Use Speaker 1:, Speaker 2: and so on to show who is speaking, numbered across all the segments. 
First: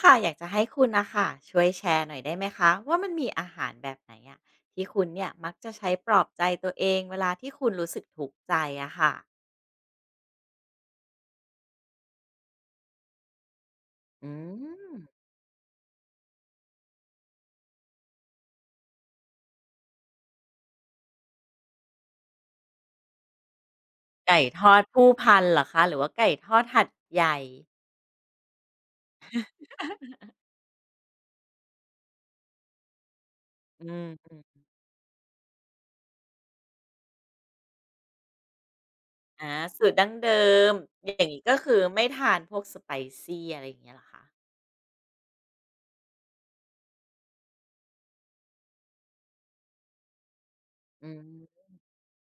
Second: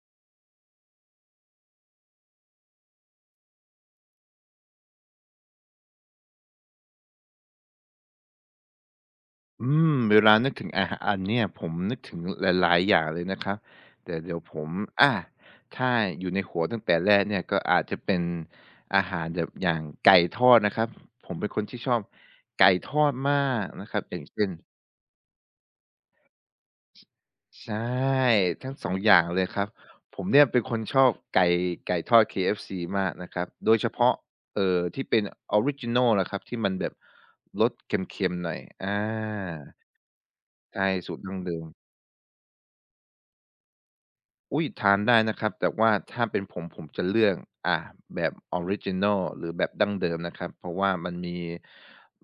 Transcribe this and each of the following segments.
Speaker 1: ค่ะอยากจะให้คุณนะคะช่วยแชร์หน่อยได้ไหมคะว่ามันมีอาหารแบบไหนอะที่คุณเนี่ยมักจะใช้ปลอบใจตัวเองเวลาที่คุณรู้สึกทุกข์ใจอะค่ะ
Speaker 2: เวลานึกถึงอาหารอันเนี่ยผมนึกถึงหลายๆอย่างเลยนะครับแต่
Speaker 1: อื
Speaker 2: เดี๋ยวผม
Speaker 1: ม
Speaker 2: อาถ้าอยู่ในหัวตั้งแต่แรกเนี่ยก็อาจจะเป็นอาหารแบบอย่างไก่ทอดนะครับผมเป็นคนที่ชอบไก่ทอดมากนะครับอย่าง
Speaker 1: ไก่
Speaker 2: เช่น
Speaker 1: ทอดผู้พันเหรอคะหรือว่าไก่ทอดหัดใหญ่
Speaker 2: ใช่ทั้ง2องอย่างเลยครับผมเนี่ยเป็นคนชอบไก่ทอด KFC มากนะครับโดย
Speaker 1: อื
Speaker 2: เฉ
Speaker 1: ม
Speaker 2: พาะ
Speaker 1: ๆ
Speaker 2: ที่เป็นออริจินัลนะครับที่มันแบบรสเค็มๆหน่อย
Speaker 1: อาสูตรดั้งเดิม
Speaker 2: ใช่
Speaker 1: อ
Speaker 2: สูตร
Speaker 1: ย่าง
Speaker 2: ดั้ง
Speaker 1: นี้ก็
Speaker 2: เดิม
Speaker 1: คือไม่ทานพวกสไปซี่อะไรอย่างเงี้ยเหรอคะ
Speaker 2: อุ๊ยทานได้นะครับแต่ว่าถ้าเป็นผมจะเลือกอ่าแบบออริจินัลหรือแบบดั้งเดิมนะครับเพราะว่า
Speaker 1: อื
Speaker 2: มัน
Speaker 1: ม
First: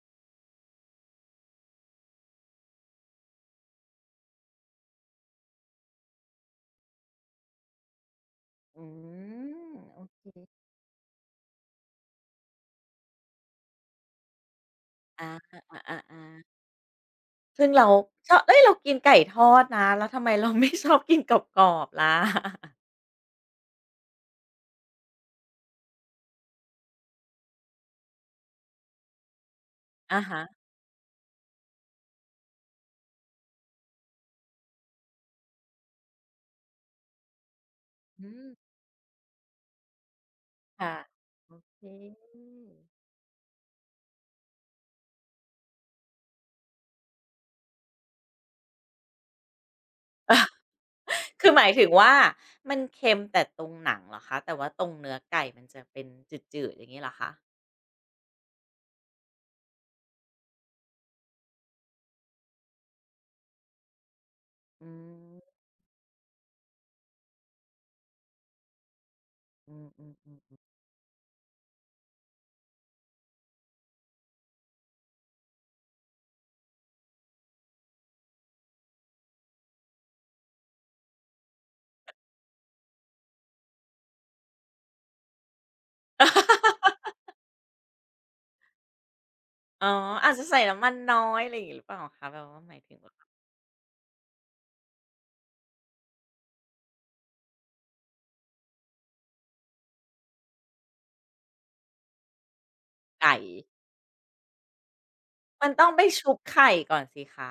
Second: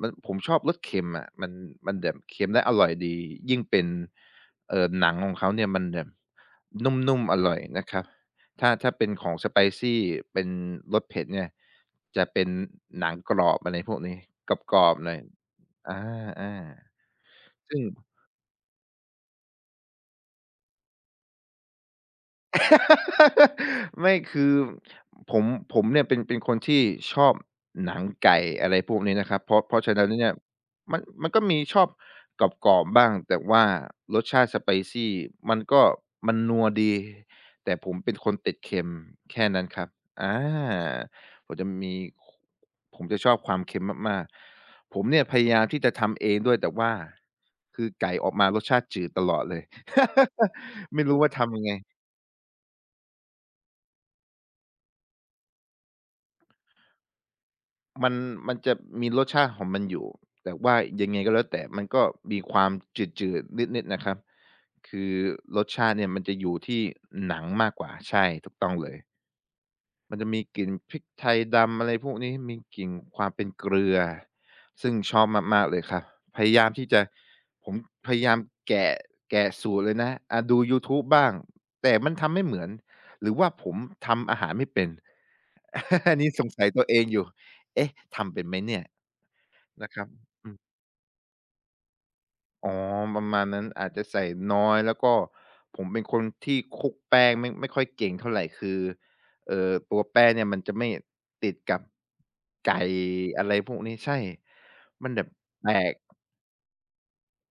Speaker 2: มันผมชอบรสเค็มอะมันแบบเค็มและอร่อยดียิ่งเป็นหนังของเขาเนี่ยมันแบบนุ่มๆอร่อยนะครับถ้า
Speaker 1: อื
Speaker 2: ถ้าเป็นของ
Speaker 1: ม
Speaker 2: spicy
Speaker 1: โอเค
Speaker 2: เป็นรสเผ็ดเนี่ยจะเป็นหนังกรอบอะไรพวกนี้กรอบๆหน่อย
Speaker 1: อาอา
Speaker 2: อ
Speaker 1: อ่าอ่า
Speaker 2: า
Speaker 1: ซึ่
Speaker 2: ๆ
Speaker 1: ง
Speaker 2: ซึ่ง
Speaker 1: เราชอบเอ้ยเรากินไก่ทอดนะแล้วทำไมเราไม่ ชอบกินกรอบๆล่ะ
Speaker 2: ไม่คือผมผมเนี่ยเป็นคนที่ชอบหนังไก่อะไรพวกนี้นะครับเพราะฉะนั้น
Speaker 1: อะ
Speaker 2: เนี่ย
Speaker 1: ฮะ
Speaker 2: มันก็มีชอบกรอบๆบ้างแต่ว่ารสชาติ s ปซี่มันก็มันนัวดีแต่ผมเป็น
Speaker 1: อื
Speaker 2: คนติ
Speaker 1: ม
Speaker 2: ดเค็มแค่นั้นครับอ
Speaker 1: ค่ะ
Speaker 2: าผ
Speaker 1: โอ
Speaker 2: มจะ
Speaker 1: เค
Speaker 2: มีผมจะชอบความเค็มมากๆผมเนี่ยพยายามที่จะทำเองด้วยแต่ว่าคือไก่ออกมารสชาติจืดตลอดเลย ไม่ รู้ว่า
Speaker 1: คือ
Speaker 2: ทำ
Speaker 1: ห
Speaker 2: ยัง
Speaker 1: มาย
Speaker 2: ไง
Speaker 1: ถึงว่ามันเค็มแต่ตรงหนังเหรอคะแต่ว่าตรงเนื้อไก่มันจะเป็นจืดๆอย่างงี้เหรอคะ
Speaker 2: มันมันจะมีรสชาติของมันอยู่แต่ว่ายังไงก็แล้วแต่มันก็มีความจืดๆนิดๆนะครับ
Speaker 1: อื
Speaker 2: คือ
Speaker 1: ม
Speaker 2: รสชาติเนี่ยมันจะอยู่ที่หนังมากกว่าใช่ถูกต้องเลย
Speaker 1: อืม
Speaker 2: มันจะมี
Speaker 1: ๆ
Speaker 2: ก
Speaker 1: ๆๆ
Speaker 2: ลิ่นพริกไทยดำอะไรพวกนี้มีกลิ่นความเป็นเกลือซึ่งชอบมากๆเลยครับพยายามที่จะผมพยายามแกะแกะสูตรเลยนะดูยูทูบบ้างแต่มันทำไม่เหมือนหรือว่าผมทำอาหารไม่เป็น อันนี้สงสัยตัวเองอยู่เอ๊ะทำเป็นไหมเนี่ย
Speaker 1: อ๋อ
Speaker 2: นะครับ
Speaker 1: อาจจะ
Speaker 2: อืม
Speaker 1: ใส่น้ำมันน้อยอะไรอย่างงี้หรือเปล่าคะแบบว่าห
Speaker 2: อ๋อ
Speaker 1: มายถึงแบ
Speaker 2: ป
Speaker 1: บ
Speaker 2: ระมาณนั้นอาจจะใส่น้อยแล้วก็ผมเป็นคนที่คลุกแป้งไม่ค่อยเก่งเท่าไรคือตัวแป้งเนี่ยมันจะไม่ติดกับไก่
Speaker 1: ไก่
Speaker 2: อะไรพวกนี้ใช่ มันแบบ
Speaker 1: มั
Speaker 2: แต
Speaker 1: นต้อง
Speaker 2: ก
Speaker 1: ไปชุบไข่ก่อนสิคะ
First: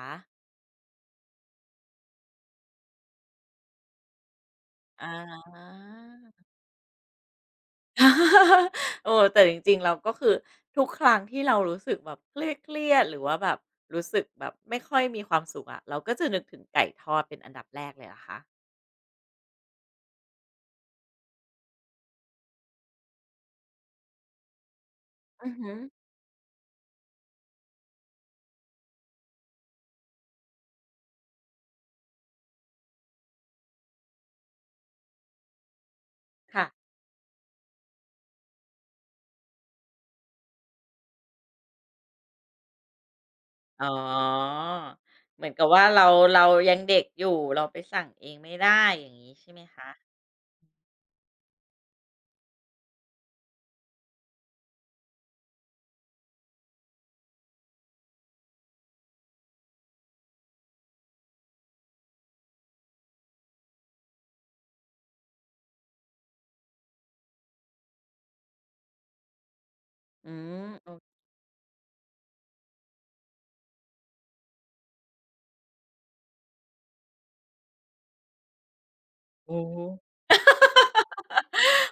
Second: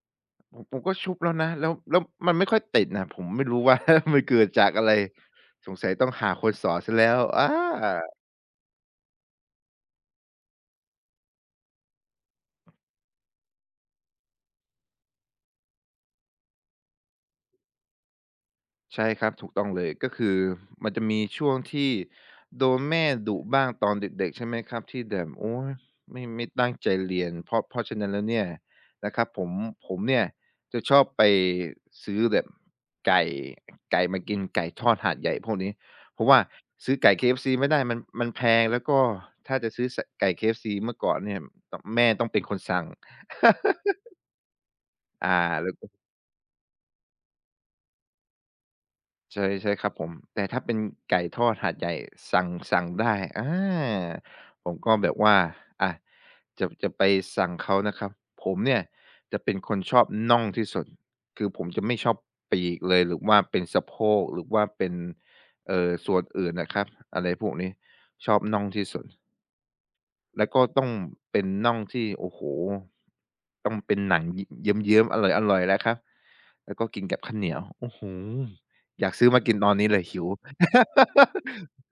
Speaker 2: ผมก็ชุบแล้วนะแล้วมันไม่ค่อยติดน่ะผมไม่รู้ว่า มันเกิดจากอะไร
Speaker 1: อา
Speaker 2: สงสัยต้องหาคนสอนเสียแล้วอา
Speaker 1: โอ้แต่จริงๆเราก็คือทุกครั้งที่เรารู้สึกแบบเครียดๆหรือว่าแบบรู้สึกแบบไม่ค่อยมีความสุขอะเราก็จะนึกถึงไก่ทอดเป็นอันดับแรกเลยนะคะ
Speaker 2: ใช่ครับถูกต้องเลยก็คือมันจะมีช่วงที่โดนแม่ดุบ้างตอนเด็กๆใช่ไหมครับที่แบบ
Speaker 1: อือ
Speaker 2: โอ๊
Speaker 1: หื
Speaker 2: ย
Speaker 1: อ
Speaker 2: ไม่ตั้งใจเรียนเพราะฉะนั้นแล้วเนี่ยนะครับผมเนี่ยจะชอบไปซื้อแบบไก่ไก่มากินไก่ทอดหาดใหญ่พวกนี้เพราะว่า
Speaker 1: ค่ะ
Speaker 2: ซื้อไก่ KFC ไม่ได้มันแพงแล้วก็ถ้าจะซื้อสไก่ KFC เมื่อก่อนเนี่ยตแม่ต้องเป็นคนสั่ง
Speaker 1: อ๋อ
Speaker 2: อา
Speaker 1: เหมือนกับ
Speaker 2: แล้ว
Speaker 1: ว่าเราเรายังเด็กอยู่เราไปสั่งเองไม่ได้อย่างนี้
Speaker 2: ใช่
Speaker 1: ใช่ไหม
Speaker 2: ใช่ค
Speaker 1: คะ
Speaker 2: รับผมแต่ถ้าเป็นไก่ทอดหาดใหญ่สั่งได้อาผมก็แบบว่าอะจะไปสั่งเขานะครับผมเนี่ยจะเป็นคนชอบน่องที่สุดคือผมจะไม่ชอบปีกเลยหรือว่าเป็นสะโพกหรือว่าเป็นส่วนอื่นน่ะครับอะไรพวกนี้ชอบน่องที่สุด
Speaker 1: อื
Speaker 2: แล้วก็
Speaker 1: ม
Speaker 2: ต้อ
Speaker 1: โอ
Speaker 2: งเป็นน่องที่โอ้โฮต้องเป็นหนังยเยิ้มๆ อร่อยๆแล้วครับ แล้วก็กินกับข้าวเหนียวอื้อฮืออยากซื้อมากินตอนนี้เล
Speaker 1: เค
Speaker 2: ยหิว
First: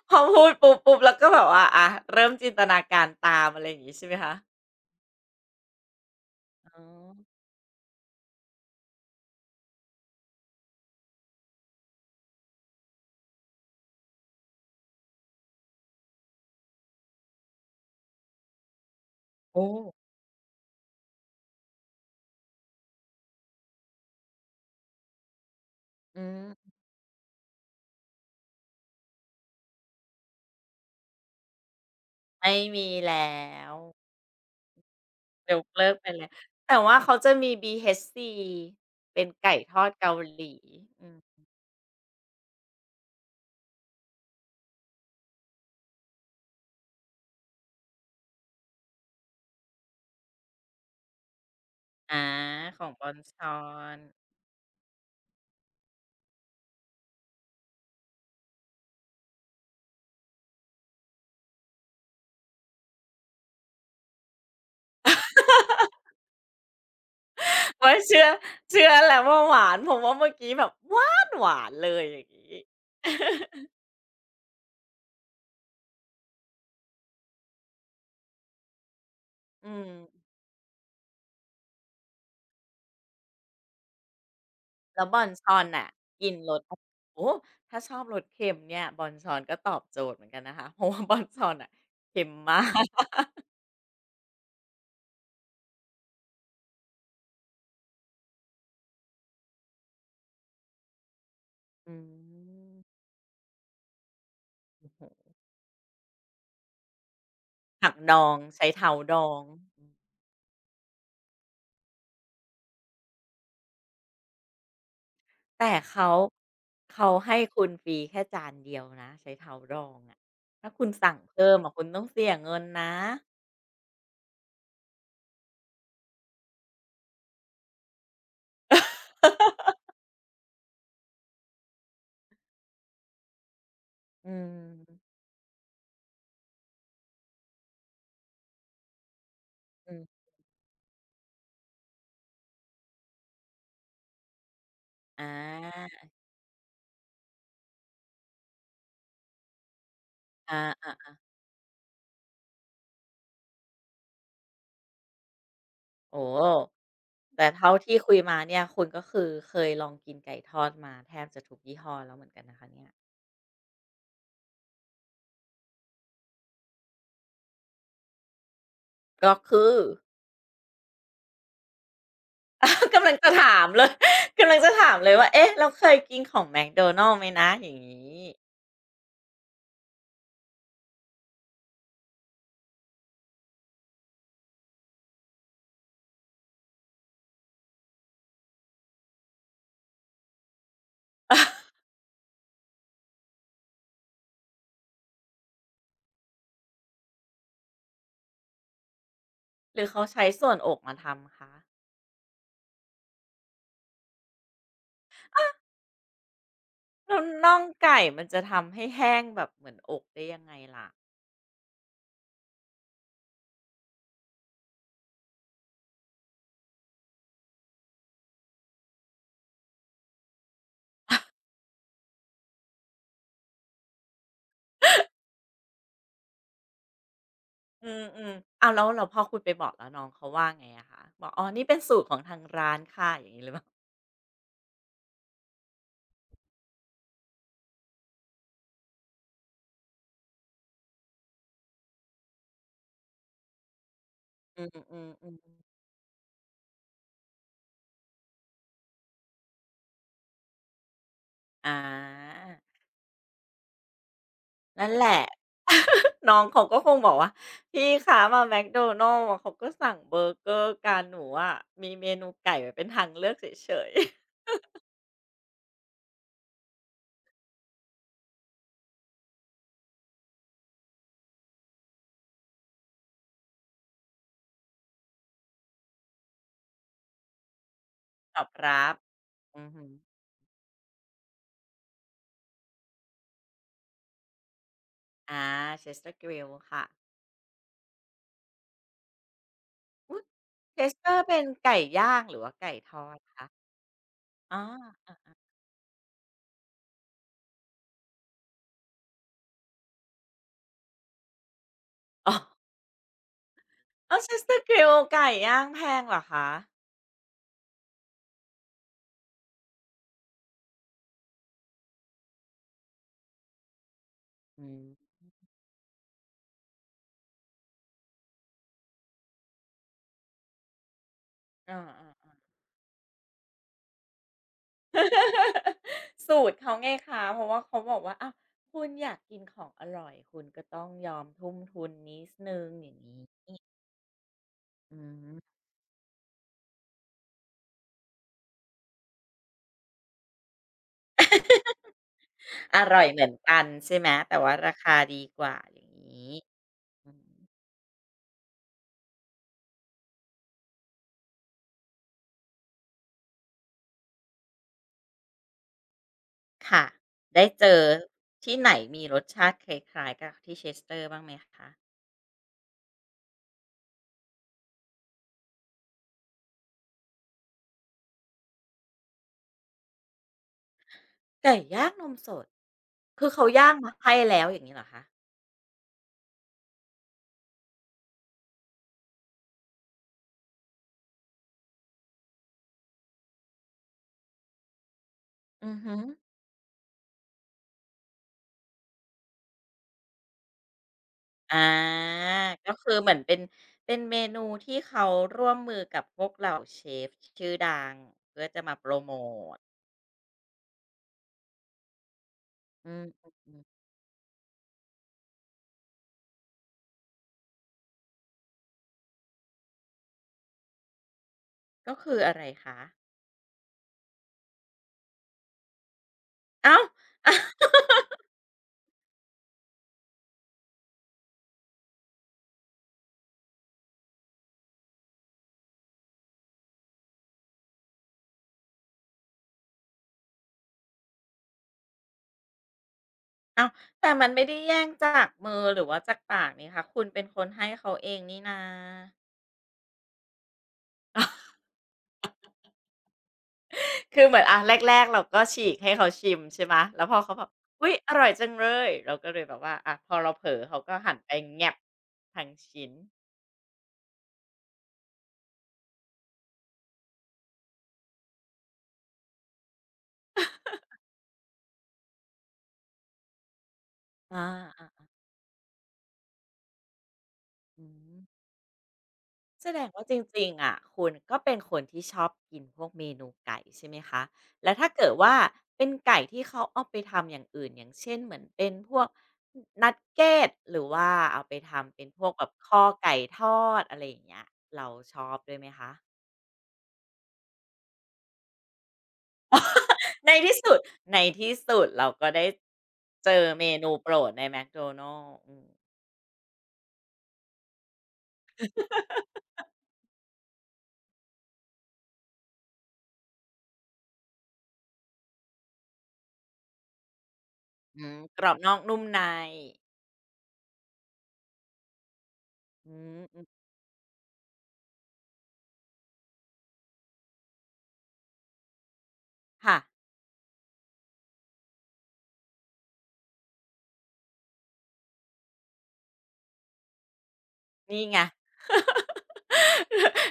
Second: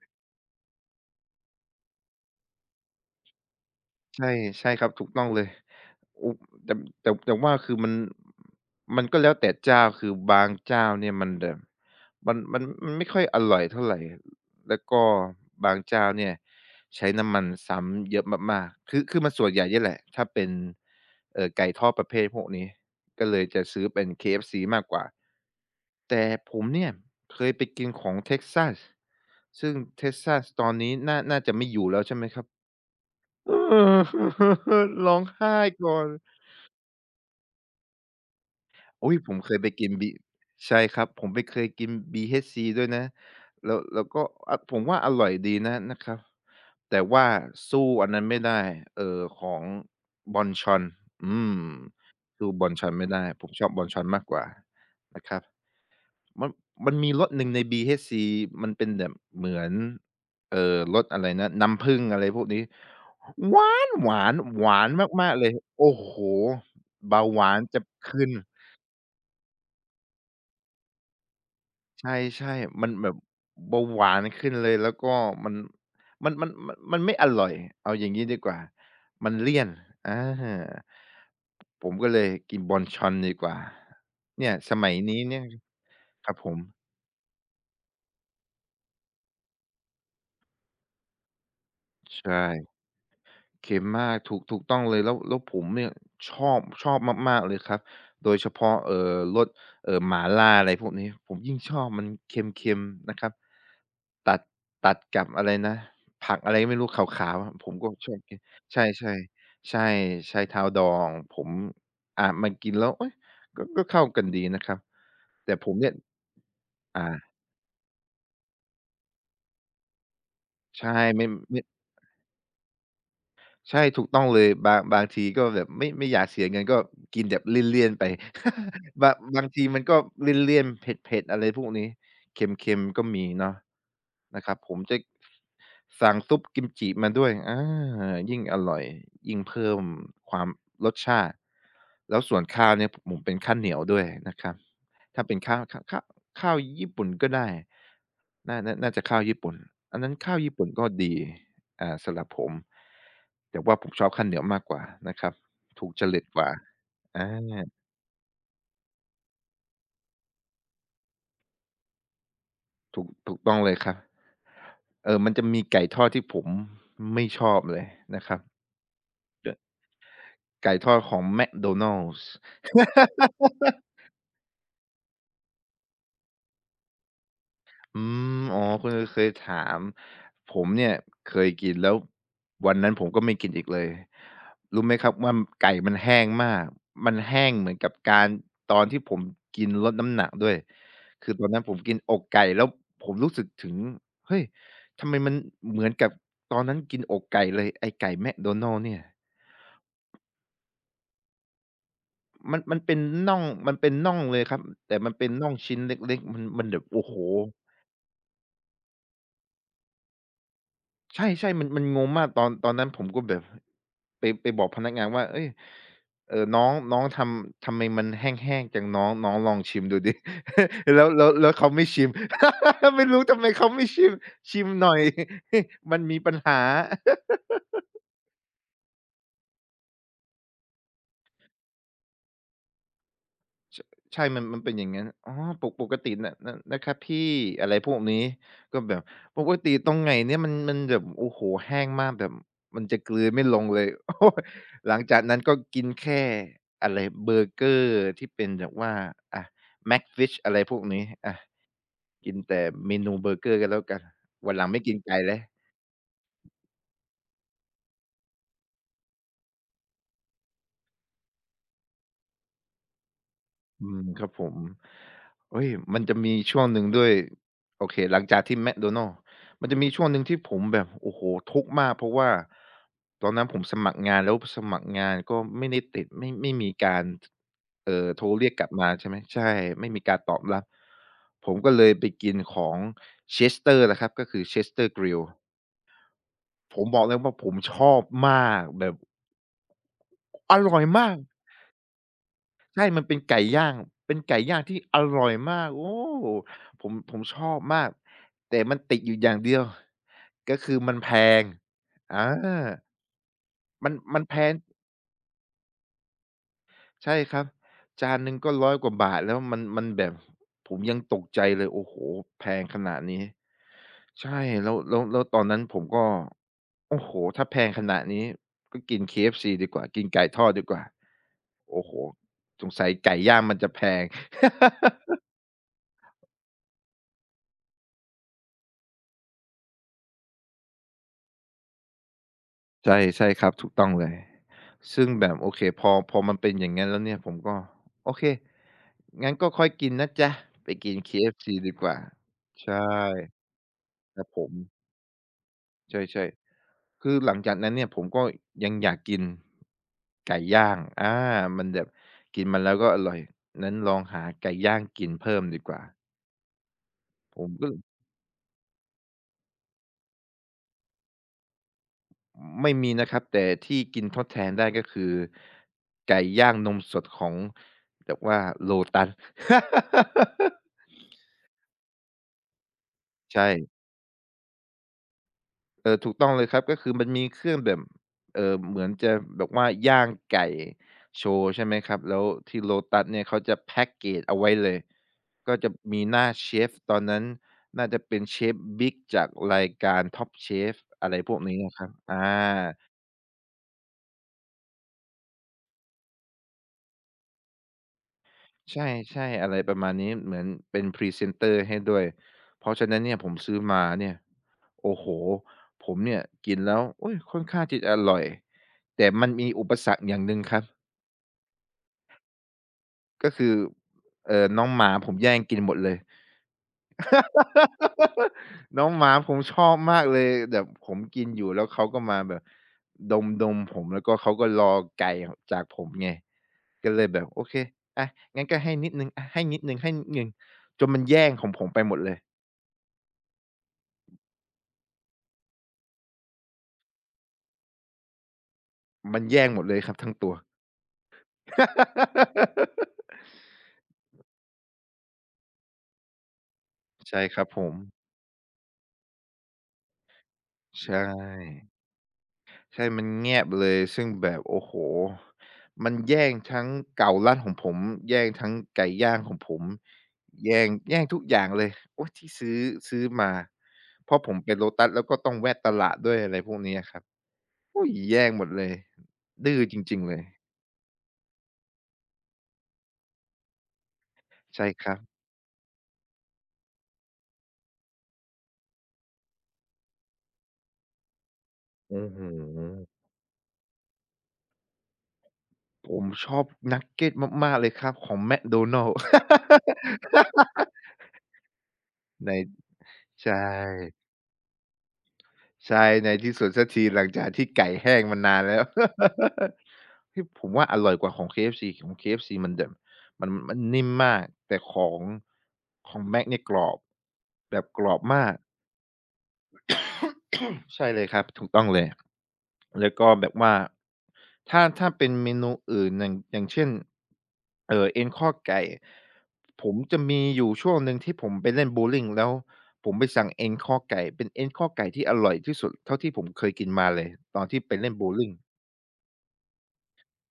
Speaker 1: พอพูดปุ๊บปุ๊บแล้วก็แบบว่าอะเริ่มจินตนาการตามอะไรอย่างงี้ใช่ไหม
Speaker 2: ใช่
Speaker 1: คะ
Speaker 2: ใช่ครับถูกต้องเลยอุแต่
Speaker 1: อ๋อ
Speaker 2: แต่แต่ว่าคือมันมันก็แล้วแต่เจ้าคือบางเจ้าเนี่ยมันแบบมันไม่ค่อยอร่อยเท่าไรแล้วก็บางเจ้าเนี่ยใช้น้ำมันซ้ำเยอะมากๆคือมันส่วน
Speaker 1: โอ้
Speaker 2: ใหญ่เนี่ยแหละถ้าเป็นไก่ทอดประเภทพวกนี้ก็เลยจะซื้อเป็น KFC มากกว่า
Speaker 1: อื
Speaker 2: แต่ผม
Speaker 1: ม
Speaker 2: เนี่ยเคยไปกินของ Texas ซึ่ง Texas ตอนนี้น่าจะไม่อยู่แล้วใช่ไหมครับ
Speaker 1: ไม่มีแล้
Speaker 2: เอ
Speaker 1: ว
Speaker 2: อ ร้อง
Speaker 1: ย
Speaker 2: ไห้
Speaker 1: กเลิ
Speaker 2: ก่
Speaker 1: ก
Speaker 2: อ
Speaker 1: ไป
Speaker 2: น
Speaker 1: แล้วแต่ว่าเขาจะมี BHC
Speaker 2: อุ๊ย
Speaker 1: เป็น
Speaker 2: ผมเค
Speaker 1: ไก่
Speaker 2: ยไป
Speaker 1: ทอ
Speaker 2: กิ
Speaker 1: ด
Speaker 2: นบี
Speaker 1: เกาหลี
Speaker 2: ใช่ครั
Speaker 1: อื
Speaker 2: บ
Speaker 1: ม
Speaker 2: ผมไปเคยกิน BHC ด้วยนะแล้วก็อะผมว่าอร่อยดีนะนะครับแต่ว่าสู้อันนั้นไม่ได้ของบอนชอนอืม
Speaker 1: อา
Speaker 2: สู้บอน
Speaker 1: ข
Speaker 2: ช
Speaker 1: อ
Speaker 2: อ
Speaker 1: ง
Speaker 2: น
Speaker 1: บ
Speaker 2: ไม่
Speaker 1: อน
Speaker 2: ได้
Speaker 1: ช
Speaker 2: ผม
Speaker 1: อ
Speaker 2: ชอบบอนช
Speaker 1: น
Speaker 2: อนมากกว่านะครับ มันมันมีรสหนึ่งใน BHC มันเป็นแบบเหมือนรสอะไรนะน้ำผึ้งอะไรพวกนี้หวานมากๆเลยโอ้โฮเบาหวานจะ
Speaker 1: โอ๊ยเชื่
Speaker 2: ขึ้
Speaker 1: อ
Speaker 2: น
Speaker 1: เชื่อแล้วว่าหวานผมว่าเมื่อกี้แบบหวานหวานเลย
Speaker 2: ใ
Speaker 1: อย่างงี้
Speaker 2: ช่ๆมันแบบ เบาหวานขึ้นเลยแล้วก็มันมันมันไม่อร่อยเอาอย่างงี้ดีกว่ามันเลี่ยน
Speaker 1: อื
Speaker 2: อ
Speaker 1: ม
Speaker 2: าผมก็เลยกินบอนชอนดีกว่าเนี่ยสมัย
Speaker 1: แล้วบ
Speaker 2: นี้
Speaker 1: อน
Speaker 2: เนี่
Speaker 1: ช
Speaker 2: ย
Speaker 1: อนน่ะ
Speaker 2: ค
Speaker 1: กิ
Speaker 2: รั
Speaker 1: น
Speaker 2: บผ
Speaker 1: ร
Speaker 2: ม
Speaker 1: สโอ้ถ้าชอบรสเค็มเนี่ยบอนชอนก็ตอบโจทย์เหมือนกันนะคะเพราะว่า บอนชอนน่ะเค็ม
Speaker 2: ใช่
Speaker 1: มาก
Speaker 2: เข็มมากถูกต้องเลยแล้วผมเนี่ยชอบมากๆเลยครับโดยเฉพาะรสหม่าล่าอะไรพวกนี้ผมยิ่งชอ บ
Speaker 1: อื
Speaker 2: มันเค็
Speaker 1: ม
Speaker 2: มๆนะครับตัด
Speaker 1: โอ้
Speaker 2: ตั
Speaker 1: โ
Speaker 2: ดกั
Speaker 1: ฮ
Speaker 2: บอะไรนะผักอะไรก็ไม่รู้ขาวๆอะผมก็
Speaker 1: ผัก
Speaker 2: ช
Speaker 1: ด
Speaker 2: อบ
Speaker 1: อ
Speaker 2: กิ
Speaker 1: ง
Speaker 2: น
Speaker 1: ใช้
Speaker 2: ใช่
Speaker 1: เท้า
Speaker 2: ๆใ
Speaker 1: ดอง
Speaker 2: ช่ใช้เท้าดองผมมันกินแล้วเฮ้ยก็เข้ากันดีนะครับแต่ผ
Speaker 1: แต่
Speaker 2: มเนี่ย
Speaker 1: เขาเขา
Speaker 2: อ่า
Speaker 1: ให้คุณฟรีแค่จานเดียวนะใช้เท้ารองอะถ้าคุณ
Speaker 2: ใช่
Speaker 1: สั่ง
Speaker 2: ไม่
Speaker 1: เพิ่ม
Speaker 2: ไม่
Speaker 1: อะคุณต้องเสียเงินนะ
Speaker 2: ใช่ถูกต้องเลยบางทีก็แบบไม่อยากเสียเงินก็กินแบบเลี่ยนๆไป บางที มันก็เลี่ยนๆเผ็ดๆอะไรพวกนี้เค็มๆก็มีเนาะ
Speaker 1: อื
Speaker 2: นะ
Speaker 1: ม
Speaker 2: ครับผมจะสั่งซุปกิมจิมาด้วยอายิ่งอร่อยยิ่งเพิ่ม
Speaker 1: อืม
Speaker 2: ความรสชาติแล้วส่วนข้าวเนี่ยผมเป็นข้าวเหนียวด้วยนะครับถ้า
Speaker 1: อ
Speaker 2: เป็น
Speaker 1: า
Speaker 2: ข้าวญี่ปุ่นก็ได้น่าจะข้าวญี่ปุ่นอันนั้นข้าวญี่
Speaker 1: อา
Speaker 2: ปุ่น
Speaker 1: อ
Speaker 2: ก็
Speaker 1: ะ
Speaker 2: ดี อ่าสำหรับผมแต่ว่าผมชอบข้าวเหนียวมากกว่านะครับถูกจริ
Speaker 1: โอ้
Speaker 2: ต
Speaker 1: โฮ
Speaker 2: กว่าอ
Speaker 1: แต่เท่า
Speaker 2: า
Speaker 1: ที่คุยมาเนี่ยคุณก็คือเคยลองกินไก่ทอดมาแทบจะทุกยี่ห้อแล้วเหมือนกันนะคะเนี่ย
Speaker 2: ถูกต้องเลยครับมันจะมีไก่ทอดที่ผมไม่ชอบเลยนะครับ
Speaker 1: ก็
Speaker 2: ด
Speaker 1: คือ
Speaker 2: ไก่ทอดของ McDonald's
Speaker 1: กำ ลังจะถามเลย กำลังจะถามเลยว่าเอ๊ะเราเคยกินของแมคโดนัลด์ไหมนะอย่าง
Speaker 2: อื
Speaker 1: งี้
Speaker 2: มอ๋อคุณเคยถามผมเนี่ยเคยกินแล้ววันนั้นผมก็ไม่กินอีกเลยรู้ไหมครับว่าไก่มันแห้งมากมันแห้งเหมือนกับการตอนที่ผมกินลดน้ำหนักด้วยคือตอนนั้นผมกินอกไก่แล้วผมรู้สึกถึงเฮ้ยทำไมมันเหมือนกับตอนนั้นกินอกไก่เลยไอ้ไก่แมคโดนัลด์เนี่ย
Speaker 1: หรือเขาใช้ส่วนอกมาทำคะ
Speaker 2: มันเป็นน่องมันเป็นน่องเลยครับแต่มันเป็นน่องชิ้นเล็กๆมันแบบโอ้โฮ
Speaker 1: แล้วน่องไก่มันจะทำให้แห้งแบบเหมือนอกได้ยังไงล่ะ
Speaker 2: ใช่ๆมันงงมากตอนนั้นผมก็แบบไปบอกพนักงานว่าเฮ้ยน้องน้องทำไมมันแห้งๆจังน้องน้องลองชิมดูดิ แล้วเขาไม่ชิม ไม่รู้ทำไมเขาไม่ชิมชิมหน่อย มันมีปัญหา
Speaker 1: อืมๆอาแล้วเราพพอคุณไปบอกแล้วน้องเขาว่าไงอะคะ บอกอ๋อนี่เป็นสูตรของทางร้านค่ะอย่างนี้หรือเปล่า
Speaker 2: ใช่มันเป็นอย่างงั้นอ๋อปกติน่ะนนะครับพี่อะไรพวกนี้ก็แบบปกติตรงไหนเนี่ยมันแบบโอ้โฮแห้งมากแบบมันจะกลืนไม่ลงเลย โอ๊ย
Speaker 1: อืม
Speaker 2: ห
Speaker 1: อ
Speaker 2: ลังจาก
Speaker 1: ๆอม
Speaker 2: นั้นก็กินแค่อะไรเบอร์เกอร์ที่เป็นแบบว่าอะ Mcfish อะไรพวกนี้อะ
Speaker 1: อ่
Speaker 2: กิน
Speaker 1: า
Speaker 2: แต่เมนูเบอร์เกอร์ก็แล้วกันวันหลังไม่
Speaker 1: นั่น
Speaker 2: กิน
Speaker 1: แห
Speaker 2: ไก่
Speaker 1: ละ
Speaker 2: แล้ว
Speaker 1: น้องเขาก็คงบอกว่าพี่คะมาแมคโดนัลด์อะเขาก็สั่งเบอร์เกอร์การหนูอะมีเมนูไก่ไว้เป็นทางเลือกเฉ
Speaker 2: อื
Speaker 1: ย
Speaker 2: ม
Speaker 1: ๆ
Speaker 2: ครับ ผมเฮ้ยมันจะมีช่วงหนึ่งด้วยโอเคหลังจากที่ McDonald's มันจะมีช่วงหนึ่งที่ผมแบบโอ้โฮทุกข์มากเพราะว่าตอนนั้นผมสมัครงานแล้วสมัครงานก็ไม่ได้ติดไม่มีการโทร
Speaker 1: ตอ
Speaker 2: เรี
Speaker 1: บ
Speaker 2: ยกกลับ
Speaker 1: รั
Speaker 2: มา
Speaker 1: บ
Speaker 2: ใช่ไหมใช่
Speaker 1: อือฮื
Speaker 2: ไม่
Speaker 1: อ
Speaker 2: มีการตอบรับผมก็เลยไปกินของ Chester นะครับก็คือ Chester Grill
Speaker 1: อ่าเชสเตอร์ r i l
Speaker 2: ผ
Speaker 1: ค่ะ
Speaker 2: มบอกเลยว่าผมชอบมากแบบอร่
Speaker 1: เช
Speaker 2: อย
Speaker 1: สเต
Speaker 2: มา
Speaker 1: อ
Speaker 2: ก
Speaker 1: ร์เป็นไก่ย่างหรือว่าไก่
Speaker 2: ใช่
Speaker 1: ท
Speaker 2: มัน
Speaker 1: อ
Speaker 2: เป็
Speaker 1: ด
Speaker 2: นไก่
Speaker 1: คะ
Speaker 2: ย่างเป็นไก่
Speaker 1: อ๋
Speaker 2: ย่างที่
Speaker 1: อ
Speaker 2: อร่อยมากโอ้ผมชอบมากแต่มันติดอยู่อย่างเดียวก็คือมันแพงอา
Speaker 1: อ๋ออ้า
Speaker 2: มั
Speaker 1: ว
Speaker 2: นแพง
Speaker 1: Sister Grill ไก่ย่างแพงเหรอคะ
Speaker 2: ใช่ครับจานหนึ่งก็ร้อยกว่าบาทแล้วมันแบบผมยังตกใจเลยโอ้โฮแพงขนาดนี้ใช่
Speaker 1: อืม
Speaker 2: แล้วตอนนั้นผมก็โอ้โฮถ้าแพงขนาดนี้ก็กิน KFC ดีกว่ากินไก่ทอดดีกว่า
Speaker 1: อ
Speaker 2: โอ้โฮ
Speaker 1: าๆๆ
Speaker 2: สงสัยไก่ย่างมันจะแพง
Speaker 1: สูตรเขาไงคะเพราะว่าเขาบอกว่าอ้าวคุณอยากกินของอร่อยคุณก็ต้องยอมทุ่มทุนนิดหนึ่งอย่า
Speaker 2: ใช่
Speaker 1: งงี้
Speaker 2: ครับถูกต้องเลย
Speaker 1: อื
Speaker 2: ซึ่งแบบ
Speaker 1: ม
Speaker 2: โอเคพอมันเป็นอย่างงั้นแล้วเนี่ยผมก็โอเคงั้นก็ค่อยกินนะจ๊ะไปกิน KFC ดีก ว่าใช่
Speaker 1: อร่อยเหมือนกันใช่ไหม
Speaker 2: ครับ
Speaker 1: แต่
Speaker 2: ผ
Speaker 1: ว่า
Speaker 2: ม
Speaker 1: ราคาดีกว่าอย่า
Speaker 2: ใ
Speaker 1: ง
Speaker 2: ช่
Speaker 1: งี้
Speaker 2: ๆ
Speaker 1: อื
Speaker 2: คือห
Speaker 1: ม
Speaker 2: ลังจากนั้นเนี่ยผมก็ยังอยากกินไก่ย่างอามันแบบกินมันแล้วก็อร่อยงั้นลองหาไก่ย่างกินเพิ่มดีกว่า
Speaker 1: ค่ะ
Speaker 2: ผ
Speaker 1: ได้
Speaker 2: ม
Speaker 1: เจ
Speaker 2: ก็
Speaker 1: อที่ไหนมีรสชาติคล้ายๆกับที่ Chester บ้างไหมคะ
Speaker 2: ไม่มีนะครับแต่ที่กินทดแทนได้ก็คือไก่ย่างนมสดของแบบว่า Lotus
Speaker 1: ไก่ย่างนมสดคือ
Speaker 2: ใ
Speaker 1: เขาย่าง
Speaker 2: ช่
Speaker 1: มาให้แล้วอย่างงี้เหรอคะ
Speaker 2: เออถูกต้องเลยครับก็คือมันมีเครื่องแบบเออเหมือนจะแบบว่าย่างไก่โชว์ใช่ไหมครับแล้วที่ Lotus เนี่ยเขาจะแพ็กเกจเอาไว้เลยก็จะ
Speaker 1: อือฮึ
Speaker 2: มีหน้าเชฟตอนนั้นน่าจะเป็นเชฟบิ๊กจากรายการ Top Chef อะไรพวก
Speaker 1: อ
Speaker 2: นี้นะครับ
Speaker 1: า
Speaker 2: อา
Speaker 1: ก็คือเหมือนเป็นเป็นเมนูที่เขาร่วมมือกับพวกเหล่าเชฟชื่อดังเพื่อจะมา
Speaker 2: ใช
Speaker 1: โพรโม
Speaker 2: ่ๆอะไร
Speaker 1: ต
Speaker 2: ประมาณนี้เหมือนเป็นพรีเซนเตอร์ให้ด้วยเพราะฉะ
Speaker 1: อื
Speaker 2: นั้
Speaker 1: ม
Speaker 2: นเนี่ยผมซื้อ
Speaker 1: ๆ
Speaker 2: มา
Speaker 1: ๆ
Speaker 2: เนี่ยโอ้โฮผมเนี่ยกินแล้วอุ๊ยค่อนข้างที่จะอร่อยแต่มันมีอุปสรรคอย่างหนึ่งครับ
Speaker 1: ก็คืออะไรคะ
Speaker 2: ก็คือน้องหมาผมแย่งกินหมดเลย
Speaker 1: อ้าว
Speaker 2: น้องหมาผมชอบมากเลยแบบผมกินอยู่แล้วเขาก็มาแบบดมๆผมแล้วก็เขาก็รอไก่จากผมไงก็เลยแบบโอเคอะงั้นก็ให้นิดหนึ่งอะให้นิดหนึ่งๆจนแย่งของผมไปหมดเลย
Speaker 1: อ้าวแต่มันไม่ได้แย่งจากมือหรือว่าจากปากนี่คะคุณเป็นคนให้เขาเองนี่นา
Speaker 2: มันแย่งหมดเลยครับทั้งตัว
Speaker 1: คือเหมือนอาแรกๆเราก็ฉีกให้เขาชิมใช่ไหมแล้วพอ
Speaker 2: ใช่
Speaker 1: เขา
Speaker 2: ค
Speaker 1: แบ
Speaker 2: รับ
Speaker 1: บ
Speaker 2: ผม
Speaker 1: อุ๊ยอร่อยจังเลยเราก็เลยแบบว่าอาพอเราเผลอเขาก็
Speaker 2: ใช่
Speaker 1: หันไปแง่บทั้ง
Speaker 2: ใช่
Speaker 1: ชิ้น
Speaker 2: มันแงบเลยซึ่งแบบโอ้โหมันแย่งทั้งเก่าลัดของผมแย่งทั้งไก่ย่างของผมแย่งทุกอย่างเลยโอ้ยที่ซื้อมาเพราะผม
Speaker 1: อ
Speaker 2: เป็น Lotus แล้ว
Speaker 1: า
Speaker 2: ก็ต้องแวะตลาดด้วยอะไรพวกนี้ครับ
Speaker 1: ๆ
Speaker 2: โอ้
Speaker 1: อื
Speaker 2: ย
Speaker 1: ม
Speaker 2: แย่งหมดเลยดื้อ
Speaker 1: แส
Speaker 2: จ
Speaker 1: ดง
Speaker 2: ริง
Speaker 1: ว่า
Speaker 2: ๆ
Speaker 1: จ
Speaker 2: เลย
Speaker 1: ริงๆอะคุณก็เป็นคนที่ชอบกินพวกเมนูไก่ใช่ไหมคะ
Speaker 2: ใช่
Speaker 1: แล้ว
Speaker 2: ค
Speaker 1: ถ้า
Speaker 2: รับ
Speaker 1: เกิดว่าเป็นไก่ที่เขาเอาไปทำอย่างอื่นอย่างเช่นเหมือนเป็นพวกนนักเกตหรือว่าเอาไปทำ
Speaker 2: โอ้
Speaker 1: เป็น
Speaker 2: โห
Speaker 1: พวกแบบคอไก่ทอดอะไรอย่างเงี้ยเราชอบด้วยไหมคะ
Speaker 2: ผมชอบนักเก็ตมากๆเลยครับของแ c d โ n a l ล s
Speaker 1: ในที่สุดในที่สุดเราก็
Speaker 2: ใน
Speaker 1: ได้ เจ
Speaker 2: ใช่
Speaker 1: อเมนูโปรดใน McDonald's อืม
Speaker 2: ใช่ในที่สุดสักทีหลังจากที่ไก่แห้งมานานแล้ว ที่ผมว่าอร่อยกว่าของ KFC ของ KFC มันแบบมันนิ่มมากแต่ของ Mac เนี่ยกรอบแบบกรอบ
Speaker 1: อืม
Speaker 2: มาก
Speaker 1: กรอบนอกนุ่มใน
Speaker 2: ใช่เลยครับถูกต้องเลยแล้
Speaker 1: อื
Speaker 2: วก็
Speaker 1: ม
Speaker 2: แบบ
Speaker 1: อือ
Speaker 2: ว่าถ้าเป็นเมนูอื่นอย่างอย่างเช่นเอ็นข้อไก่ผม
Speaker 1: ค่ะ
Speaker 2: จะมีอยู่ช่วงหนึ่งที่ผมไปเล่นโบว์ลิงแล้วผมไปสั่งเอ็นข้อไก่เป็นเอ็นข้อไก่ที่อร่อยที่สุดเท่าที่ผมเคยกินมาเลยตอนที่ไปเล่น
Speaker 1: นี่
Speaker 2: โบว์
Speaker 1: ไง
Speaker 2: ลิง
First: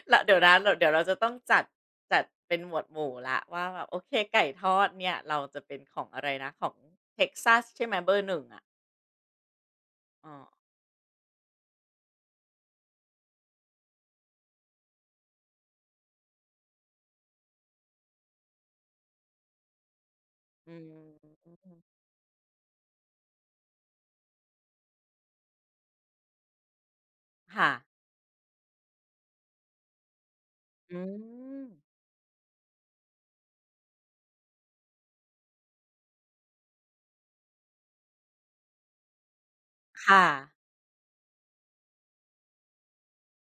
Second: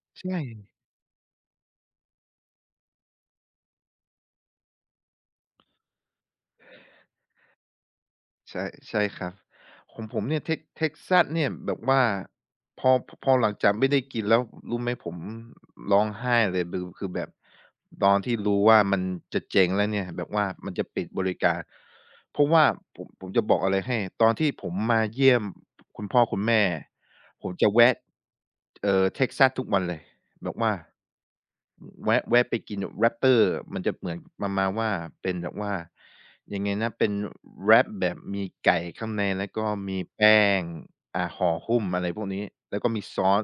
Speaker 1: แล้วเดี๋ย
Speaker 2: ใช่
Speaker 1: วนะเราเดี๋ยวเราจะต้องจัดจัดเป็นหมวดหมู่แล้วว่าแบบโอเคไก่ทอดเนี่ยเราจะเป็นของอะไรนะของเท็กซัสใช่ไหมเบอร์หนึ่งอะ
Speaker 2: ใช่ใช่ครับของผม
Speaker 1: อ๋อ
Speaker 2: เนี่ยเท็ก t ั x a s เนี่ยแบบว่าพอหลังจากไม่ได้กินแล้วรู้ไหมผมร้องไห้เลยบือคือแบบตอนที่รู้ว่ามันจะเจ๊งแล้วเนี่ยแบบว่ามั
Speaker 1: อื
Speaker 2: นจะปิดบริการ
Speaker 1: ม
Speaker 2: เพราะว่าผมจะบอกอะไรให้ตอนที่ผมมาเยี่ยมคุณพ่อคุณแม่ผมจะ
Speaker 1: ค่ะ
Speaker 2: แวะเท็กซัสทุกวันเลยแบบว่า
Speaker 1: อืม
Speaker 2: แวะไปกิน Wrapper มันจะเหมือนประมาณว่าเป็นแบบว่า ยังไงนะเป็นแรปแบบมีไก่ข้างในแล้วก็มี
Speaker 1: ค่ะ
Speaker 2: แป้งอ่าห่อหุ้มอะไรพวกนี้แล้วก็มีซอส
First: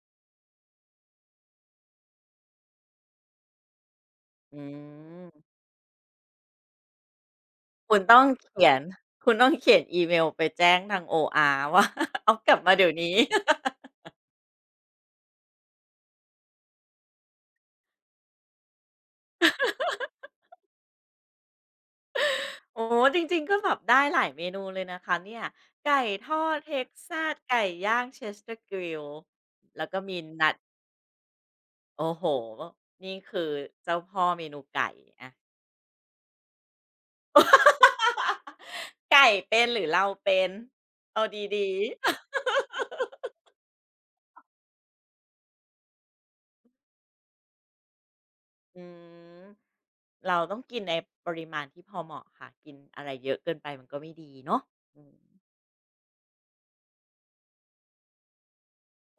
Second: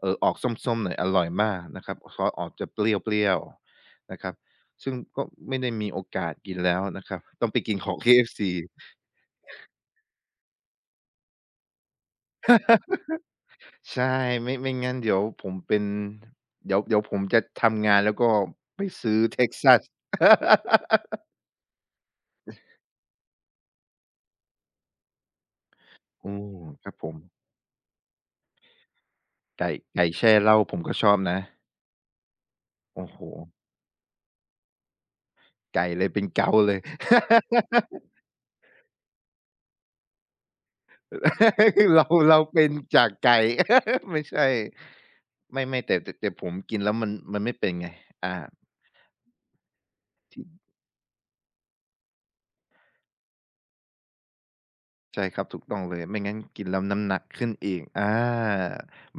Speaker 2: ออกส้มๆหน่อยอร่อยมากนะครับซอสออกจะเปรี้ยวๆนะครับ
Speaker 1: อื
Speaker 2: ซึ่งก็
Speaker 1: ม
Speaker 2: ไม่ได้มีโอกาสกินแล้วนะครับต้องไปกินขอ
Speaker 1: คุ
Speaker 2: ง
Speaker 1: ณ ต้อง
Speaker 2: KFC
Speaker 1: เขียนคุณต้องเขียนอีเมลไปแจ้งทางโออาร์ว่า เอากลับมาเดี๋ยวนี้
Speaker 2: ใช่ไม่งั้นเดี๋ยวผมเป็นเดี๋ยวผมจะทำงานแล้วก็ไปซื้อ Texas
Speaker 1: โอ้โจริงๆก็แบบได้หลายเมนูเลยนะคะเนี่ยไก่ท
Speaker 2: อื
Speaker 1: อด
Speaker 2: ม
Speaker 1: เท็
Speaker 2: ค
Speaker 1: ก
Speaker 2: รับผม
Speaker 1: ซัสไก่ย่างเชสเ t อร์กริล
Speaker 2: ไก่
Speaker 1: แล้วก็
Speaker 2: ไก่
Speaker 1: มี
Speaker 2: แช่เห
Speaker 1: นัด
Speaker 2: ล้าผมก็ชอบนะ
Speaker 1: โอ้โห
Speaker 2: โอ้
Speaker 1: นี่
Speaker 2: โฮ
Speaker 1: คือเจ้าพ่อเมนูไก่อะ
Speaker 2: ไก่เลยเป็นเกาเลย
Speaker 1: ไก่เป็นหรือเราเป็นเอาดี
Speaker 2: เราเป็นจากไก่ ไม่ใช่ไม่แต่ผมกินแล้วมันไม่เป็นไงอา
Speaker 1: ๆอืมเราต้อง
Speaker 2: ที่
Speaker 1: กินในปริมาณที่พอเหมาะค่ะกินอะไรเยอะเกินไปมันก็ไม่ดีเนาะอืม
Speaker 2: ใช่ครับถูกต้องเลยไม่งั้นกินแล้วน้ำหนักขึ้นเองอ่า
Speaker 1: โ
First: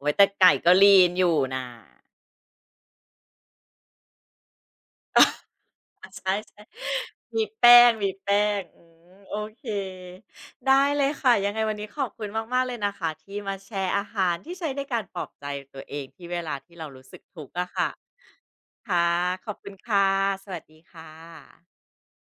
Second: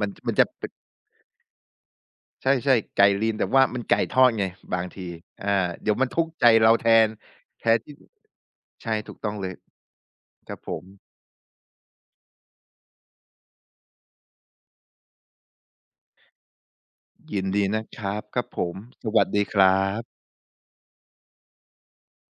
Speaker 2: มั
Speaker 1: อ้
Speaker 2: น
Speaker 1: โแต่
Speaker 2: มันจะ
Speaker 1: ไก่
Speaker 2: เป็น
Speaker 1: ก็ลีนอยู่น่ะ
Speaker 2: ใช่ใช่ไก่ลีนแต่ว่ามันไก่ทอดไงบางทีอาเดี๋ยวมั
Speaker 1: อา
Speaker 2: นทุก
Speaker 1: ใช่
Speaker 2: ข์ใจเราแทน
Speaker 1: ๆมี
Speaker 2: แท
Speaker 1: แป้
Speaker 2: น
Speaker 1: ง
Speaker 2: ที่
Speaker 1: มีแป้งอื
Speaker 2: ใช่ถู
Speaker 1: ม
Speaker 2: กต้อ
Speaker 1: โอ
Speaker 2: งเลย
Speaker 1: เค
Speaker 2: ครับผ
Speaker 1: ได้
Speaker 2: ม
Speaker 1: เลยค่ะ ยังไงวันนี้ขอบคุณมากๆเลยนะคะที่มาแชร์อาหารที่ใช้ในการปลอบใจตัวเองที่เวลาที่เรารู้สึก
Speaker 2: ยิ
Speaker 1: ทุ
Speaker 2: น
Speaker 1: กข์
Speaker 2: ดี
Speaker 1: อะ
Speaker 2: นะ
Speaker 1: ค่ะ
Speaker 2: ครับครับผมส
Speaker 1: ค่ะ
Speaker 2: วัสดี
Speaker 1: ขอ
Speaker 2: ค
Speaker 1: บคุณ
Speaker 2: รับ
Speaker 1: ค่ะ สวัสดีค่ะ